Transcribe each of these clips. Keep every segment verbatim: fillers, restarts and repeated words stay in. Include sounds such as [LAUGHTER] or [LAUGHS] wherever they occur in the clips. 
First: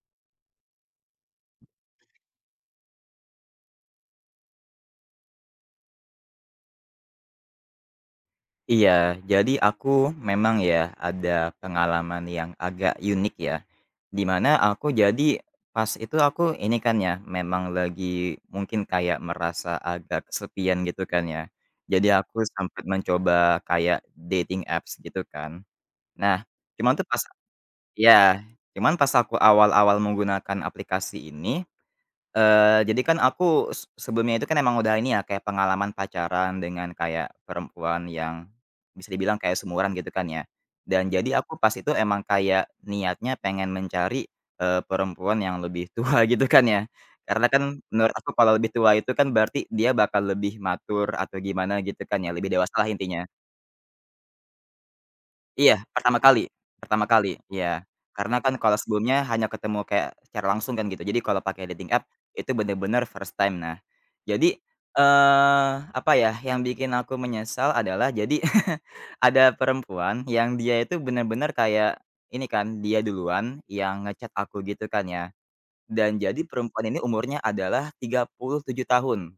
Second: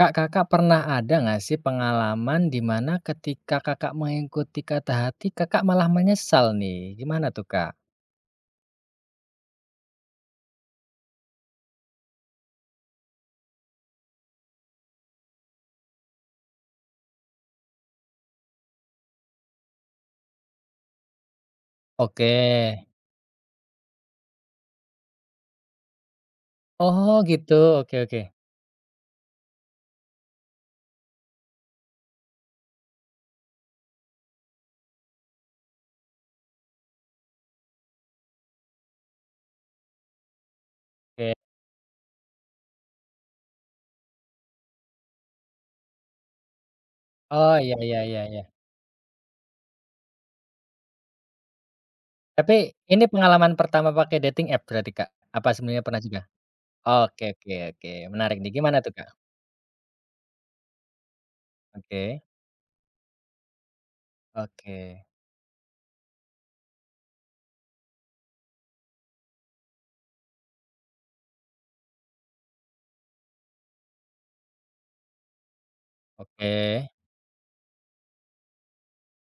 Kak, Kakak pernah ada nggak sih pengalaman di mana ketika Kakak mengikuti kata hati, Kakak malah menyesal nih? Gimana tuh, Kak? Iya, jadi aku memang ya ada pengalaman yang agak unik ya. dimana aku jadi pas itu aku ini kan ya memang lagi mungkin kayak merasa agak kesepian gitu kan ya. Jadi Oke. aku sempat mencoba kayak dating apps gitu kan. Nah, cuman tuh Oh, pas gitu. Oke, oke. ya, cuman pas aku awal-awal menggunakan aplikasi ini, Eee, jadi kan aku se sebelumnya itu kan emang udah ini ya, kayak pengalaman pacaran dengan kayak perempuan yang bisa dibilang kayak seumuran gitu kan ya. Dan Oke. jadi aku pas itu emang kayak niatnya pengen mencari, eee, perempuan yang lebih [LAUGHS] tua gitu kan ya. Karena Oh, iya kan iya menurut iya aku iya. kalau lebih tua itu kan berarti dia bakal lebih matur atau gimana gitu kan ya, lebih Tapi dewasalah ini intinya. pengalaman pertama pakai dating app berarti, Kak? Apa sebelumnya Iya, pernah pertama juga? kali, pertama Oke, kali, oke, iya. oke. Karena Menarik nih. kan kalau Gimana tuh, Kak? sebelumnya hanya ketemu kayak secara langsung kan gitu. Jadi kalau pakai dating app, Oke. itu bener-bener first time. Nah, jadi, Oke. eee, apa ya, yang bikin aku menyesal adalah jadi [LAUGHS] ada perempuan yang dia itu bener-bener kayak ini kan, dia duluan yang nge-chat aku gitu kan ya. Dan jadi perempuan Oke. ini umurnya adalah tiga puluh tujuh tahun,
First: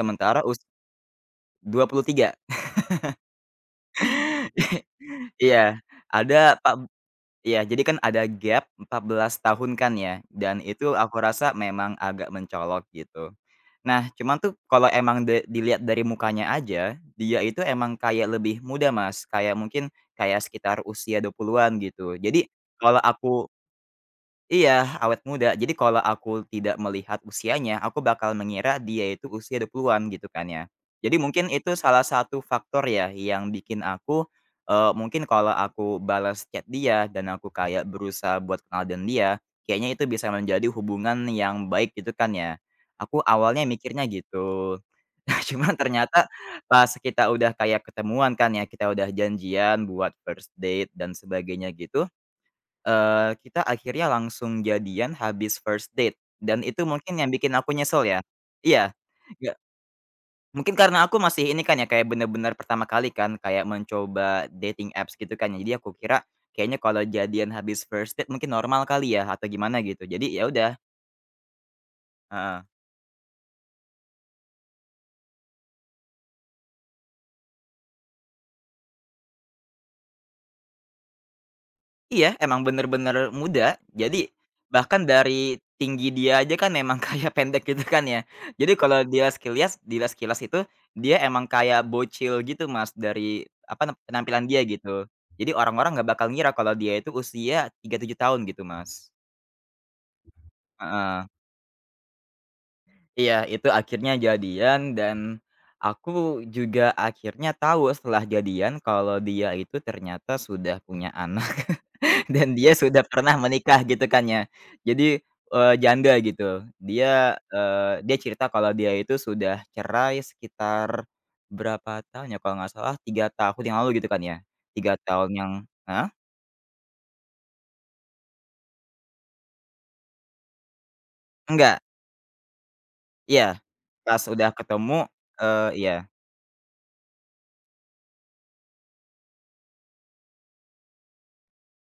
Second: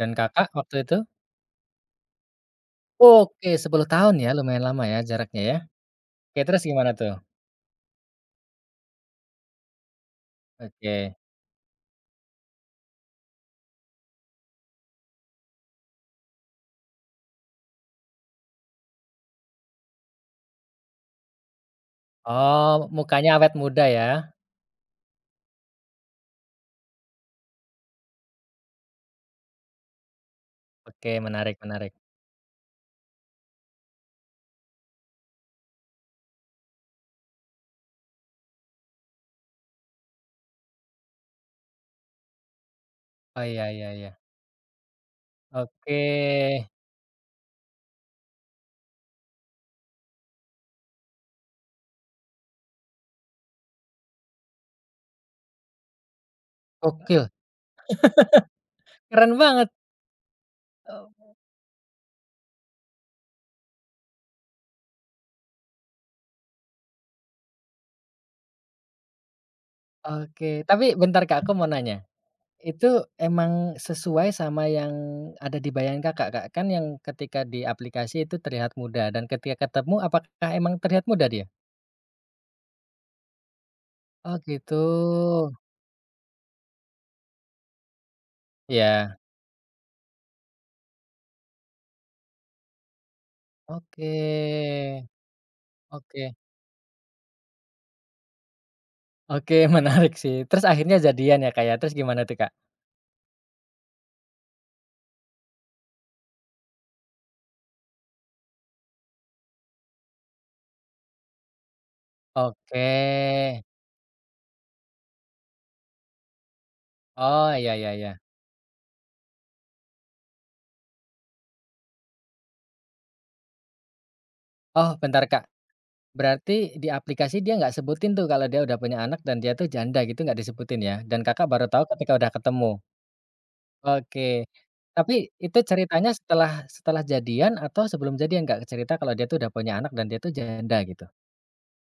Dan Kakak us waktu itu? dua puluh tiga. Oke, sepuluh tahun ya, lumayan lama ya jaraknya ya. Iya, Oke, ada terus pak gimana tuh? Iya, jadi kan ada gap empat belas tahun kan ya, dan itu Oke. aku rasa memang agak mencolok gitu. Nah, cuman tuh kalau emang de dilihat dari mukanya aja, dia itu emang kayak lebih muda Mas, kayak mungkin kayak sekitar usia dua puluhan-an gitu. Jadi Oh, kalau mukanya aku awet muda ya? Iya, awet muda. Jadi kalau aku tidak melihat usianya, aku bakal mengira dia itu usia dua puluhan-an gitu kan ya. Oke, Jadi mungkin menarik itu menarik. salah satu faktor ya yang bikin aku, eee, mungkin kalau aku balas chat dia dan aku kayak berusaha buat kenal dengan dia, kayaknya itu bisa menjadi hubungan yang baik gitu kan ya. Aku Oh, awalnya iya iya mikirnya iya. gitu. [LAUGHS] Nah, cuman Oke, ternyata pas kita udah kayak ketemuan kan ya, kita udah janjian buat first date dan sebagainya gitu. Eee, kita akhirnya langsung jadian habis first date, dan itu mungkin gokil, yang bikin aku nyesel ya. Iya, keren nggak, banget, mungkin karena aku eee, masih ini kan ya, kayak bener-bener pertama kali kan, kayak mencoba dating apps gitu kan ya. Jadi aku kira, kayaknya kalau jadian habis first date mungkin normal kali ya, atau gimana gitu. Jadi ya oke. udah. Tapi bentar Kak, aku mau nanya, Heeh. itu emang sesuai sama yang ada di bayangan Kakak, Kak? Kan yang ketika di aplikasi itu terlihat muda dan ketika ketemu apakah emang terlihat muda dia? Iya, emang bener-bener muda. Jadi, Oh, gitu. bahkan dari tinggi dia aja kan emang [LAUGHS] kayak pendek gitu kan ya. Jadi kalau Ya. dia sekilas dia sekilas itu, dia emang kayak bocil gitu Mas, dari apa, nam Oke, penampilan dia gitu. Jadi orang-orang nggak bakal oke, ngira kalau dia itu usia tiga puluh tujuh tahun gitu Mas. oke, [LAUGHS] menarik sih. Terus akhirnya Heeh. jadian ya Kak ya? Terus gimana tuh Kak? Iya, itu akhirnya jadian dan aku juga akhirnya tahu setelah jadian kalau dia itu ternyata sudah punya anak. Dan dia Oke. sudah pernah menikah gitu kan ya. Jadi, eee, janda gitu. Dia, Oh, iya iya eee, dia iya. cerita kalau dia itu sudah cerai sekitar berapa tahun ya, kalau nggak salah tiga tahun yang lalu gitu kan ya. Oh, tiga bentar tahun Kak. yang heeh? Berarti di aplikasi dia nggak sebutin tuh kalau dia udah punya anak dan dia tuh janda gitu nggak disebutin ya? Dan Kakak baru Enggak, tahu ketika udah ketemu? iya. Pas Oke. udah ketemu, Tapi itu eee, iya. ceritanya setelah setelah jadian atau sebelum jadian Kak, cerita kalau dia tuh udah punya anak dan dia tuh janda gitu?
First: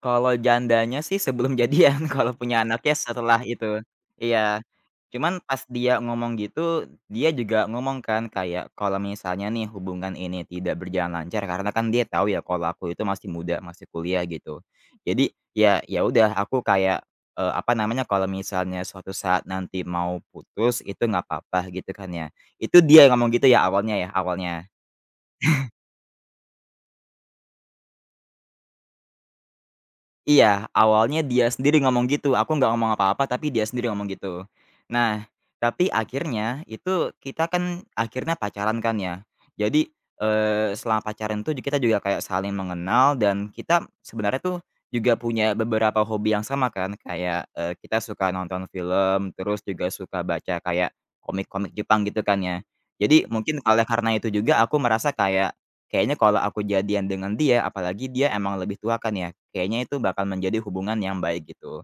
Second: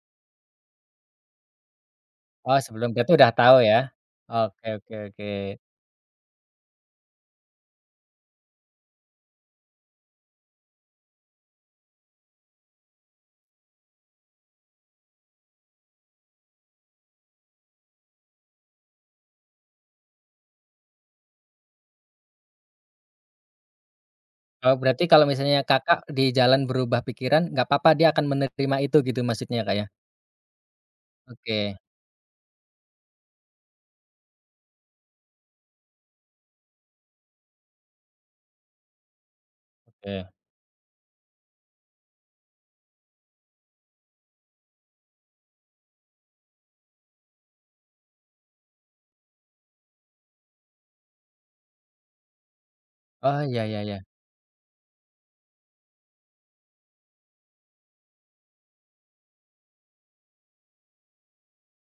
Kalau jandanya sih sebelum [LAUGHS] jadian, kalau Oh, punya sebelum anaknya dia tuh udah setelah tahu ya? itu. Iya, Oke, oke, oke. cuman pas dia ngomong gitu, dia juga ngomong kan kayak kalau misalnya nih hubungan ini tidak berjalan lancar karena kan dia tahu ya kalau aku itu masih muda, masih kuliah gitu. Jadi ya ya udah aku kayak, eee, apa namanya, kalau misalnya suatu saat nanti mau putus itu nggak apa-apa gitu kan ya. Itu dia yang ngomong gitu ya awalnya ya, awalnya. Oh, berarti kalau misalnya Kakak di jalan berubah pikiran nggak apa-apa dia akan menerima itu gitu maksudnya Kak ya? Iya, awalnya dia Oke, sendiri ngomong gitu, aku nggak ngomong apa-apa, tapi dia sendiri ngomong gitu. Nah, tapi akhirnya itu kita kan akhirnya pacaran kan ya. Jadi, oke. eee, selama pacaran tuh kita juga kayak saling mengenal dan kita sebenarnya tuh juga punya beberapa hobi yang sama kan, kayak, eee, kita suka nonton film, terus juga suka baca kayak komik-komik Jepang gitu kan ya. Jadi Oh, iya mungkin iya oleh iya. karena itu juga aku merasa kayak kayaknya kalau aku jadian dengan dia, apalagi dia emang lebih tua kan ya, kayaknya itu bakal menjadi hubungan yang baik gitu.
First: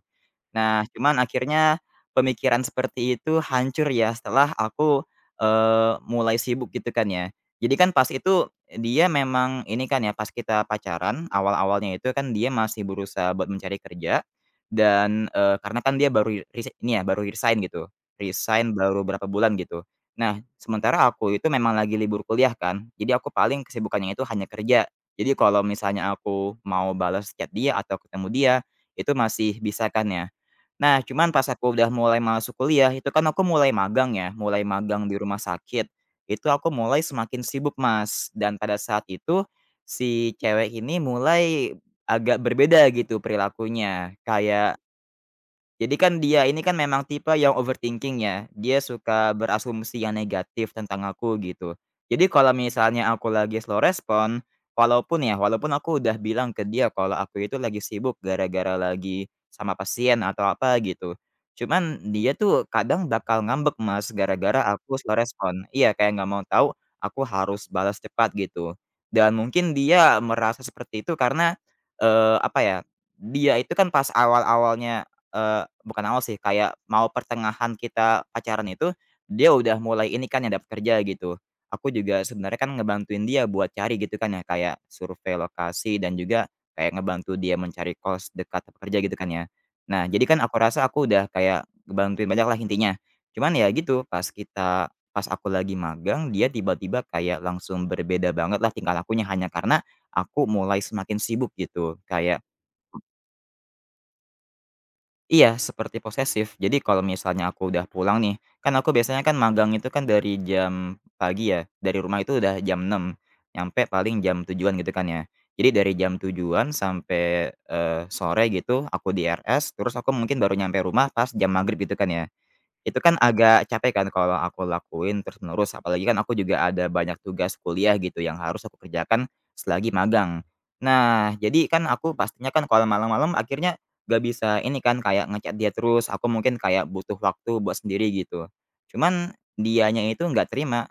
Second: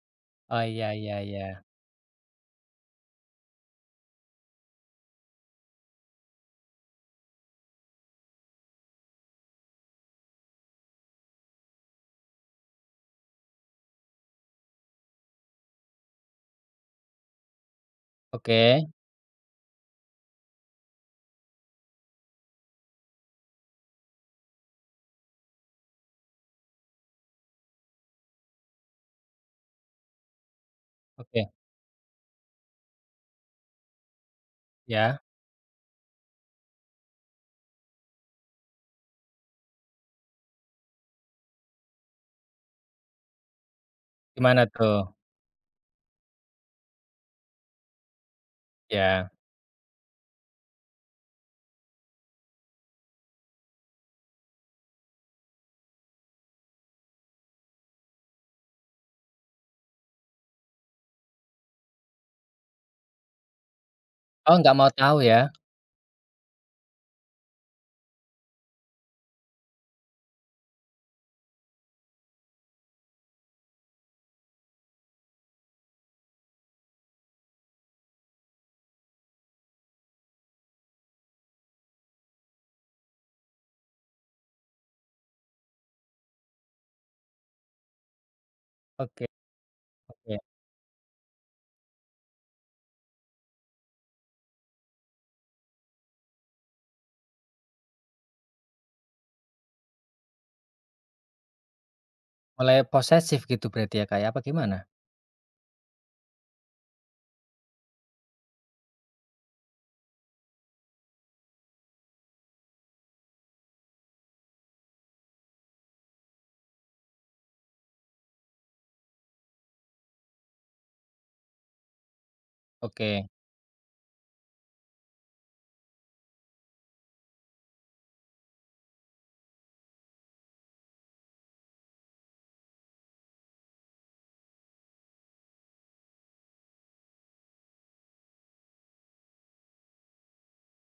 Oh, Nah, iya iya cuman iya. akhirnya pemikiran seperti itu hancur ya setelah aku, eee, mulai sibuk gitu kan ya. Jadi kan pas itu dia memang ini kan ya, pas kita pacaran awal-awalnya itu kan dia masih berusaha buat mencari kerja dan, eee, karena kan dia baru rese ini ya baru resign gitu, resign Oke, baru berapa bulan gitu. Nah, sementara aku itu memang lagi libur kuliah kan, jadi aku paling kesibukannya itu hanya kerja. Jadi kalau misalnya aku mau balas chat dia atau ketemu dia, itu masih bisa kan ya. Nah, cuman pas oke. aku udah mulai masuk kuliah, itu kan aku mulai magang ya, mulai magang di Ya. rumah sakit. Itu aku mulai semakin sibuk, Mas, dan pada saat itu si cewek ini mulai agak berbeda gitu perilakunya. Gimana Kayak tuh? jadi kan dia ini kan memang tipe yang overthinking ya, dia Ya. suka berasumsi yang negatif tentang aku gitu. Jadi kalau misalnya aku lagi slow respon, walaupun ya walaupun aku udah bilang ke dia kalau aku itu lagi sibuk gara-gara lagi sama pasien atau apa gitu. Cuman dia tuh kadang bakal ngambek Mas, Oh, gara-gara nggak mau aku slow tahu ya? respon. Iya kayak nggak mau tahu, aku harus balas cepat gitu. Dan mungkin dia merasa seperti itu karena, eee, apa ya, dia itu kan pas awal-awalnya, eee, bukan awal sih, kayak mau pertengahan kita pacaran itu, dia udah mulai ini kan ya dapat kerja gitu. Aku juga sebenarnya kan ngebantuin dia buat cari gitu kan ya, kayak survei lokasi dan juga kayak ngebantu dia mencari kos dekat tempat kerja gitu Oke, kan ya. Nah, jadi oke. kan aku rasa aku udah kayak ngebantuin banyak lah intinya. Cuman ya gitu, pas kita pas aku lagi magang, dia tiba-tiba kayak langsung berbeda banget lah tingkah lakunya hanya karena aku mulai semakin sibuk gitu. Kayak Mulai posesif gitu berarti ya, Kak, ya? Apa gimana? iya, seperti posesif. Jadi kalau misalnya aku udah pulang nih, kan aku biasanya kan magang itu kan dari jam pagi ya, dari rumah itu udah jam enam, nyampe paling jam tujuan an gitu kan ya. Jadi dari jam tujuan sampai, eee, sore gitu aku di R S, terus aku mungkin baru nyampe rumah pas jam maghrib gitu kan ya. Itu kan Oke, agak capek kan kalau aku lakuin terus-menerus, apalagi kan aku juga ada banyak tugas kuliah gitu yang harus aku kerjakan selagi magang. Nah, jadi kan aku pastinya kan kalau malam-malam akhirnya gak bisa ini kan, kayak nge dia terus, aku mungkin kayak butuh waktu buat sendiri gitu. Cuman dianya itu nggak terima.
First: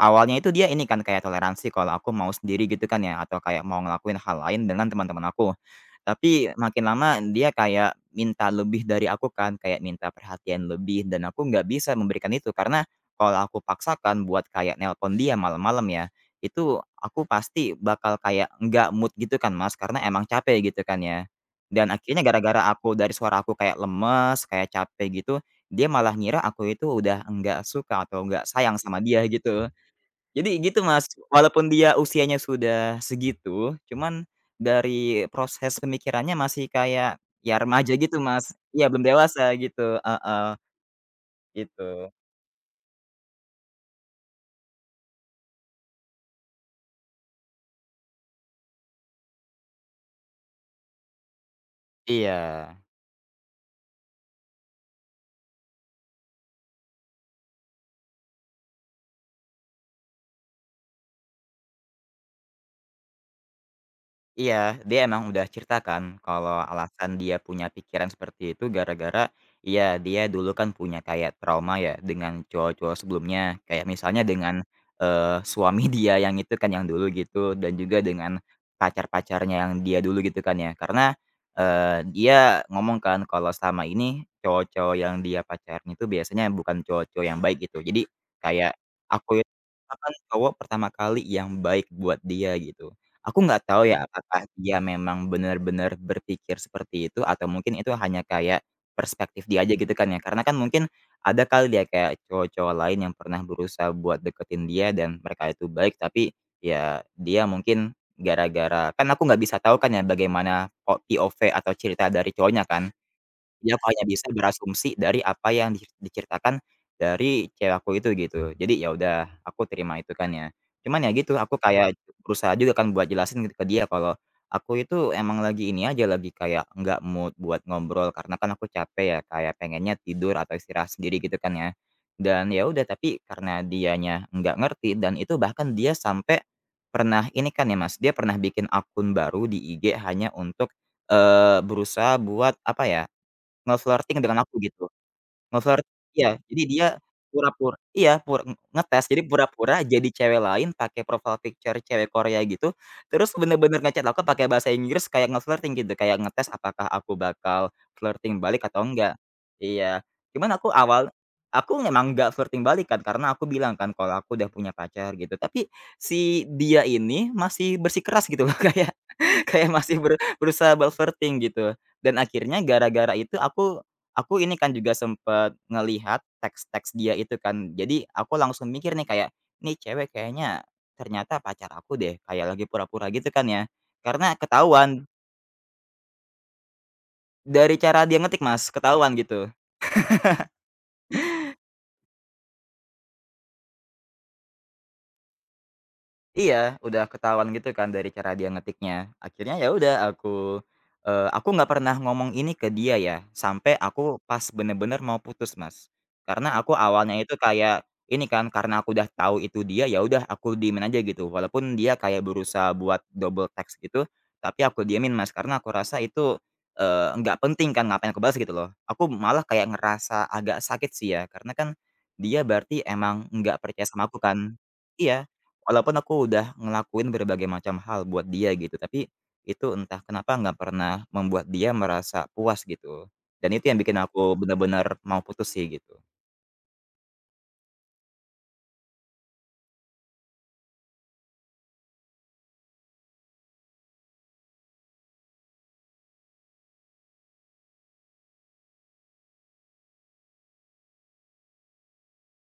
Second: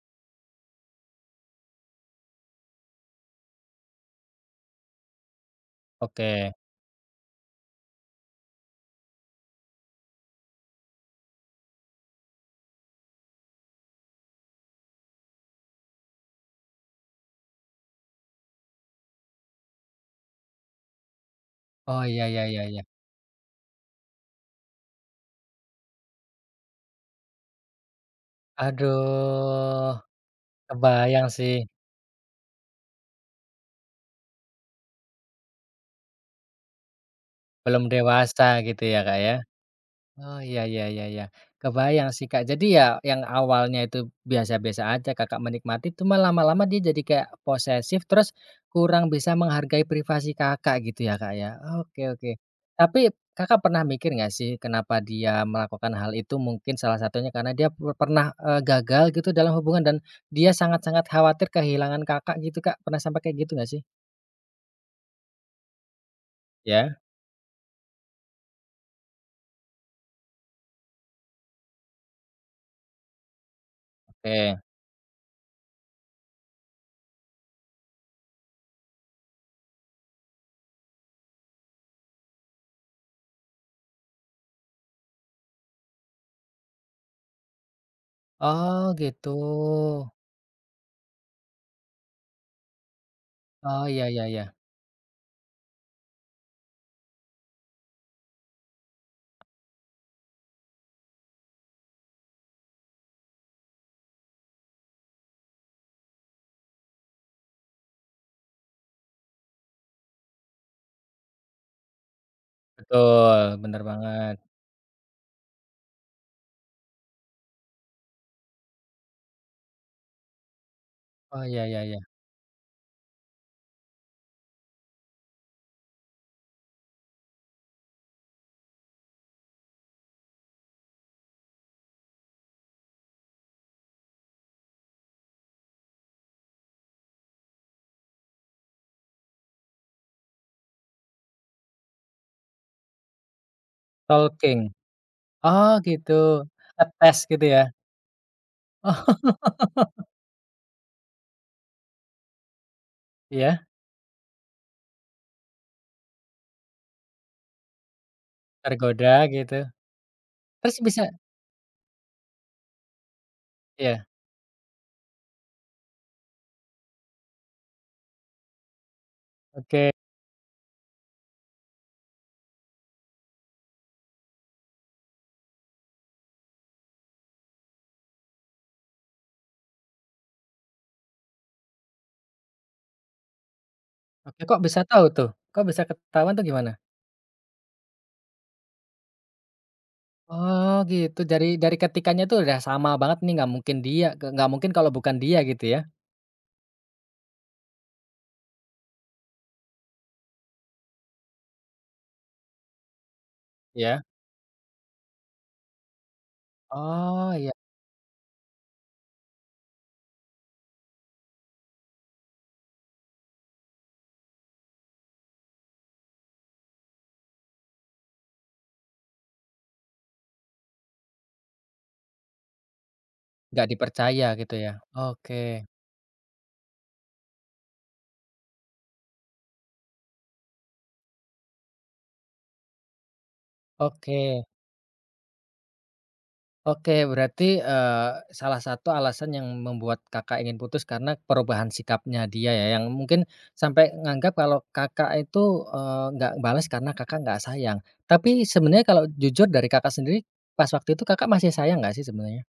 Awalnya itu dia ini kan kayak toleransi kalau aku mau sendiri gitu kan ya, atau kayak mau ngelakuin hal lain dengan teman-teman aku. oke. Tapi makin lama dia kayak minta lebih dari aku kan, kayak minta perhatian lebih dan aku nggak bisa memberikan itu karena kalau aku paksakan buat kayak nelpon dia malam-malam ya, itu aku pasti bakal kayak nggak mood gitu kan Mas, karena emang capek gitu kan ya. Dan Oh, iya akhirnya iya iya gara-gara iya. aku dari suara aku kayak lemes, kayak capek gitu, dia malah ngira aku itu udah nggak suka atau nggak sayang sama dia gitu. Aduh, Jadi gitu Mas, kebayang sih, walaupun dia usianya sudah segitu, cuman dari proses pemikirannya masih kayak, ya belum remaja gitu Mas. dewasa gitu Iya ya, belum Kak, ya? dewasa gitu, Oh, heeh, iya iya iya iya. Kebayang gitu. sih, Kak. Jadi ya yang awalnya itu biasa-biasa aja Kakak menikmati, cuma lama-lama dia jadi kayak posesif, terus kurang bisa menghargai privasi Kakak gitu ya, Kak, ya? Oke, oke. Iya. Tapi Kakak pernah mikir nggak sih kenapa dia melakukan hal itu? Mungkin salah satunya karena dia pe pernah, eee, gagal gitu dalam hubungan dan dia sangat-sangat khawatir kehilangan Kakak gitu, Kak. Pernah sampai kayak gitu nggak sih? Iya, dia emang udah cerita kan kalau Ya? alasan dia punya pikiran seperti itu gara-gara, iya dia dulu kan punya kayak trauma ya dengan cowok-cowok sebelumnya, kayak misalnya dengan, Oke. eee, suami [LAUGHS] dia yang itu kan yang dulu gitu dan juga dengan pacar-pacarnya yang dia dulu gitu kan ya. Karena, eee, dia ngomong kan kalau selama ini cowok-cowok yang dia pacarin itu biasanya bukan cowok-cowok yang baik gitu. Jadi kayak Oh, gitu. aku itu merupakan cowok pertama kali yang baik buat dia gitu. Aku nggak tahu Oh, iya ya iya iya. apakah dia memang benar-benar berpikir seperti itu atau mungkin itu hanya kayak perspektif dia aja gitu kan ya. Karena kan mungkin ada kali dia kayak cowok-cowok lain yang pernah berusaha buat deketin dia dan mereka itu baik tapi ya dia mungkin gara-gara kan aku nggak bisa tahu kan ya bagaimana po P O V atau cerita dari cowoknya kan. Betul, Dia bener hanya bisa banget. berasumsi dari apa yang diceri diceritakan dari cewek aku itu gitu. Jadi ya udah aku terima itu kan ya. Cuman ya gitu Oh, aku iya iya kayak iya. berusaha juga kan buat jelasin gitu ke dia kalau aku itu emang lagi ini aja, lagi kayak nggak mood buat ngobrol karena kan aku capek ya, kayak pengennya tidur atau istirahat sendiri gitu kan ya. Dan ya udah tapi karena dianya nggak ngerti dan itu bahkan dia sampai pernah ini kan ya Mas, dia pernah bikin akun baru di I G hanya untuk, eee, berusaha buat apa ya, nge-flirting dengan aku Stalking. gitu, Oh, nge-flirt gitu. iya, jadi dia Ngetes gitu ya? pura-pura iya, pur ngetes, jadi Oh. pura-pura jadi [LAUGHS] cewek lain pakai profile picture cewek Korea gitu, terus Iya, bener-bener nge-chat aku pakai bahasa Inggris kayak nge-flirting gitu, kayak ngetes apakah aku bakal flirting balik atau tergoda enggak. gitu. Iya, cuman aku Terus bisa awal aku memang nggak flirting balik kan, karena aku bilang kan iya, kalau aku udah punya pacar gitu, tapi si dia ini masih bersikeras gitu loh, [LAUGHS] kayak [LAUGHS] kayak oke. masih beru berusaha balverting gitu. Dan akhirnya gara-gara itu aku aku ini kan juga sempet ngelihat teks-teks dia itu kan. Jadi aku langsung mikir nih kayak, "Nih cewek kayaknya ternyata pacar aku deh." Kayak lagi pura-pura gitu kan ya. Karena Oke, kok bisa tahu ketahuan tuh? Kok bisa ketahuan tuh gimana? dari cara dia ngetik Mas, ketahuan gitu. Oh, gitu. Dari dari ketikannya tuh udah sama banget nih, nggak mungkin dia nggak mungkin kalau bukan dia gitu ya? Iya, udah ketahuan gitu kan dari cara dia ngetiknya. Akhirnya ya udah aku, eee, aku nggak pernah ngomong ini ke dia ya, sampai Ya. aku pas bener-bener mau putus, Mas. Karena aku awalnya Oh, itu iya. kayak ini kan, karena aku udah tahu itu dia, ya udah aku diemin aja gitu. Walaupun dia kayak berusaha buat double text gitu, tapi aku diemin, Mas, karena aku rasa itu, eee, nggak penting kan, ngapain aku balas gitu loh. Aku malah kayak ngerasa agak sakit sih ya, karena kan dia berarti emang nggak Nggak percaya sama aku dipercaya kan. gitu ya? Iya. Oke, Walaupun aku udah ngelakuin berbagai macam hal buat dia gitu, tapi itu entah kenapa nggak pernah membuat dia merasa puas gitu. Dan itu yang bikin aku oke. benar-benar mau putus sih gitu. Oke, berarti, eee, salah satu alasan yang membuat Kakak ingin putus karena perubahan sikapnya dia ya, yang mungkin sampai nganggap kalau Kakak itu, eee, nggak balas karena Kakak nggak sayang. Tapi sebenarnya kalau jujur dari Kakak sendiri, pas waktu itu Kakak masih sayang nggak sih sebenarnya?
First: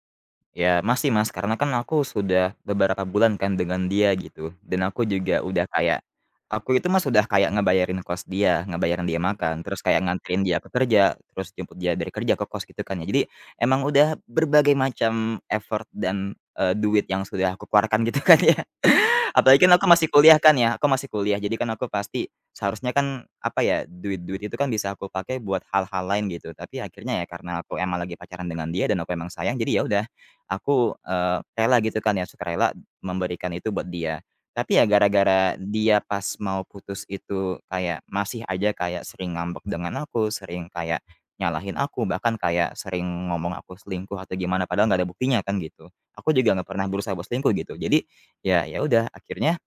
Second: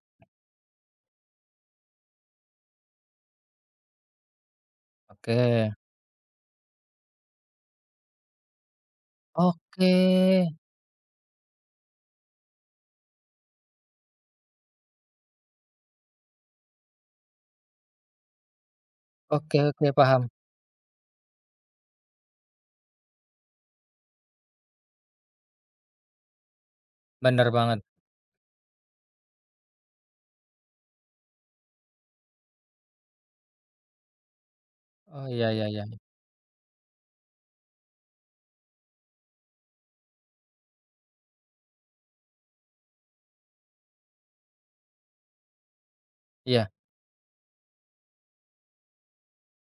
Ya masih Mas, karena kan aku sudah beberapa bulan kan dengan dia gitu, dan aku juga udah Oke, kayak aku itu Mas udah kayak ngebayarin kos dia, ngebayarin dia makan, terus oke, kayak nganterin dia ke kerja, terus jemput dia dari kerja ke kos gitu kan ya. Jadi emang udah berbagai macam effort dan, eee, duit yang sudah aku keluarkan gitu [LAUGHS] kan ya. oke, Apalagi kan aku oke, masih paham. kuliah kan ya, aku masih kuliah, jadi kan aku pasti seharusnya kan, apa ya, duit-duit itu kan bisa aku pakai buat hal-hal lain gitu, tapi akhirnya ya Bener karena aku banget. emang lagi pacaran dengan dia dan aku emang sayang, jadi ya udah, aku, eee, rela gitu kan ya, suka rela memberikan itu buat dia. Tapi ya Oh, iya gara-gara iya iya. dia pas mau putus itu kayak masih aja kayak sering ngambek dengan aku, sering kayak nyalahin aku, bahkan kayak sering ngomong aku selingkuh atau gimana, padahal nggak ada buktinya kan gitu. Aku juga nggak Iya, pernah berusaha buat selingkuh gitu. Jadi ya ya udah akhirnya,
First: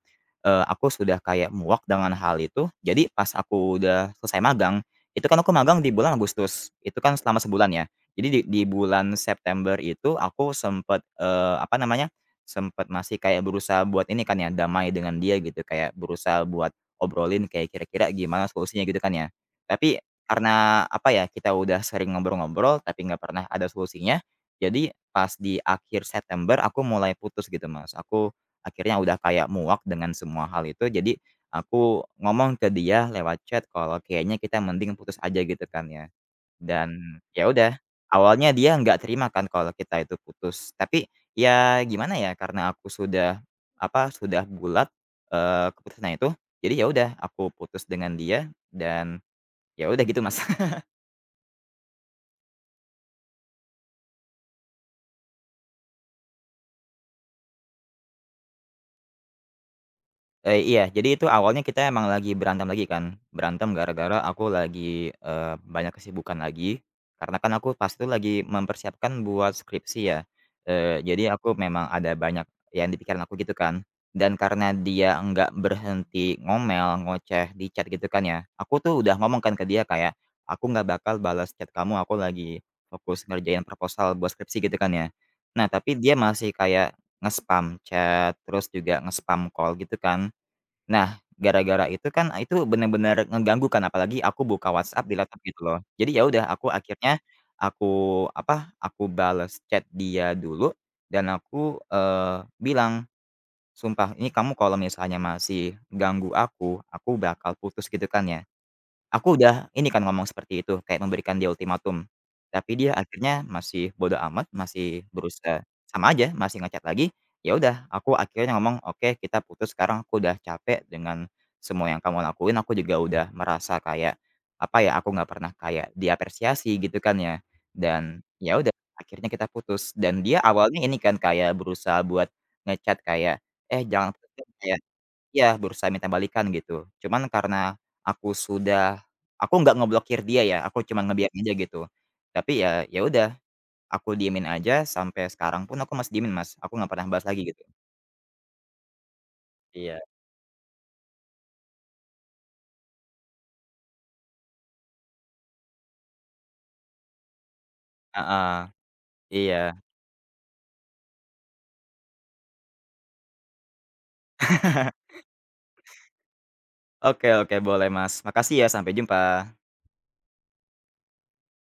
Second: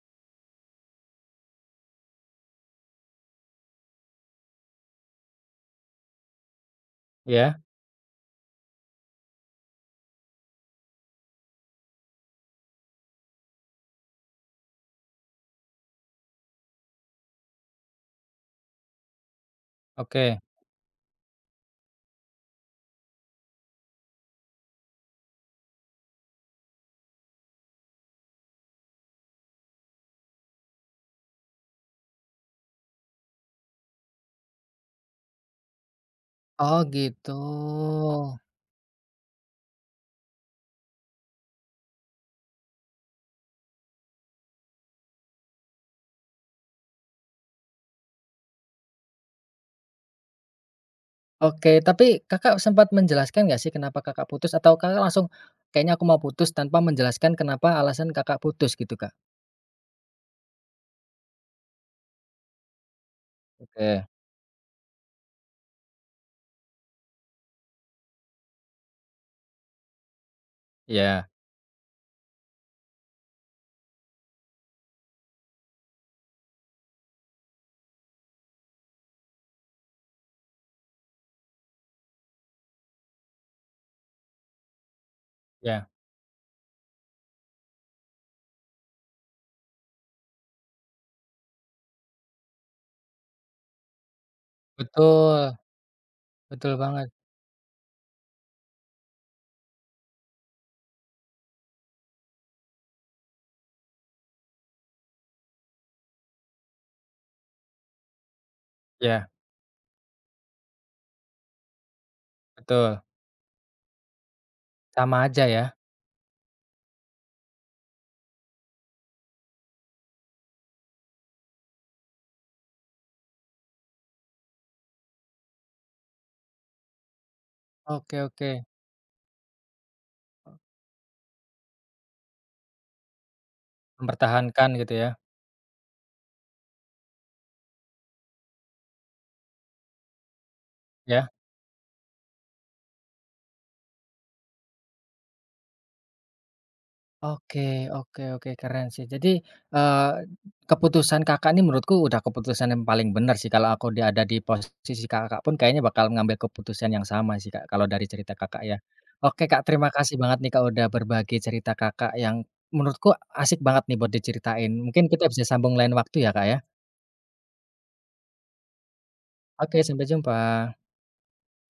eee, aku sudah kayak muak dengan hal itu, jadi pas aku udah selesai magang, itu kan aku magang di bulan Agustus, itu kan selama iya, sebulan ya. Jadi di di bulan September itu aku sempet, eh, apa namanya, sempet masih kayak berusaha buat ini kan ya, damai dengan dia gitu, kayak berusaha buat obrolin kayak kira-kira gimana solusinya gitu kan ya. Tapi oke. karena apa ya, kita udah sering ngobrol-ngobrol tapi nggak pernah ada solusinya, jadi pas di akhir September aku mulai putus gitu Mas, aku akhirnya udah kayak muak dengan semua hal itu, jadi aku ngomong ke dia lewat chat kalau kayaknya kita mending putus aja gitu kan ya. Oh, Dan gitu. ya udah, awalnya dia nggak terima kan kalau kita itu putus, tapi ya gimana ya, karena aku sudah, apa, sudah bulat, eee, keputusannya itu, jadi ya udah aku putus dengan dia dan ya udah gitu, Mas. Oke, tapi Kakak sempat menjelaskan nggak sih kenapa Kakak putus atau Kakak langsung, "Kayaknya aku mau putus," tanpa menjelaskan kenapa alasan Kakak putus gitu, Kak? Eh iya, jadi itu awalnya kita emang lagi berantem lagi kan, berantem Oke, gara-gara aku lagi, eee, banyak kesibukan lagi, karena kan aku pas itu lagi mempersiapkan buat skripsi ya, eee, ya, jadi aku memang ada banyak yang di pikiran aku gitu kan, dan karena dia nggak berhenti ngomel, ngoceh di chat gitu kan ya, aku tuh udah ngomong kan ke dia kayak, "Aku nggak bakal balas chat kamu, aku lagi fokus ngerjain proposal buat skripsi," gitu kan ya. Nah, ya, tapi dia masih kayak nge-spam chat, terus juga nge-spam call gitu kan. Nah, gara-gara itu kan, ah, itu bener-bener ngeganggu kan, apalagi aku buka WhatsApp di betul, laptop gitu loh. Jadi ya udah aku betul banget, akhirnya, aku apa, aku bales chat dia dulu dan aku, eee, bilang, "Sumpah ini kamu kalau misalnya masih ganggu aku, aku bakal putus," gitu kan ya. ya, Aku udah ini kan ngomong seperti itu, kayak memberikan dia ultimatum. Tapi dia betul, akhirnya masih bodo amat, masih sama aja berusaha ya. sama aja, masih nge lagi. Ya udah, aku akhirnya ngomong, "Oke, kita putus sekarang, aku udah capek dengan semua yang kamu lakuin, aku juga udah merasa kayak, apa ya, aku nggak pernah kayak diapresiasi," gitu kan ya. Oke, Dan oke. ya udah, akhirnya kita putus. Dan dia awalnya ini kan, kayak berusaha buat nge kayak, "Eh, jangan putus," Mempertahankan kayak gitu ya, iya, berusaha minta balikan gitu. Cuman karena aku sudah aku nggak ngeblokir dia ya, aku cuman ya. ngebiarin aja gitu. Tapi ya ya udah, aku diemin aja sampai sekarang pun aku masih diemin, Mas, aku nggak pernah bahas lagi Oke, gitu. oke, oke, keren sih. Jadi, Iya. eee, keputusan Kakak ini menurutku udah keputusan yang paling benar sih, kalau aku di ada di posisi Kakak pun kayaknya bakal ngambil keputusan yang sama sih, Kak, kalau dari cerita Heeh, Kakak ya. Oke, Kak, iya. terima kasih banget nih, Kak, udah berbagi cerita Kakak yang menurutku asik banget nih buat diceritain. Mungkin kita bisa sambung lain waktu ya, Kak, ya. Oke oke boleh, Mas. Makasih ya, sampai jumpa. Oke, sampai jumpa.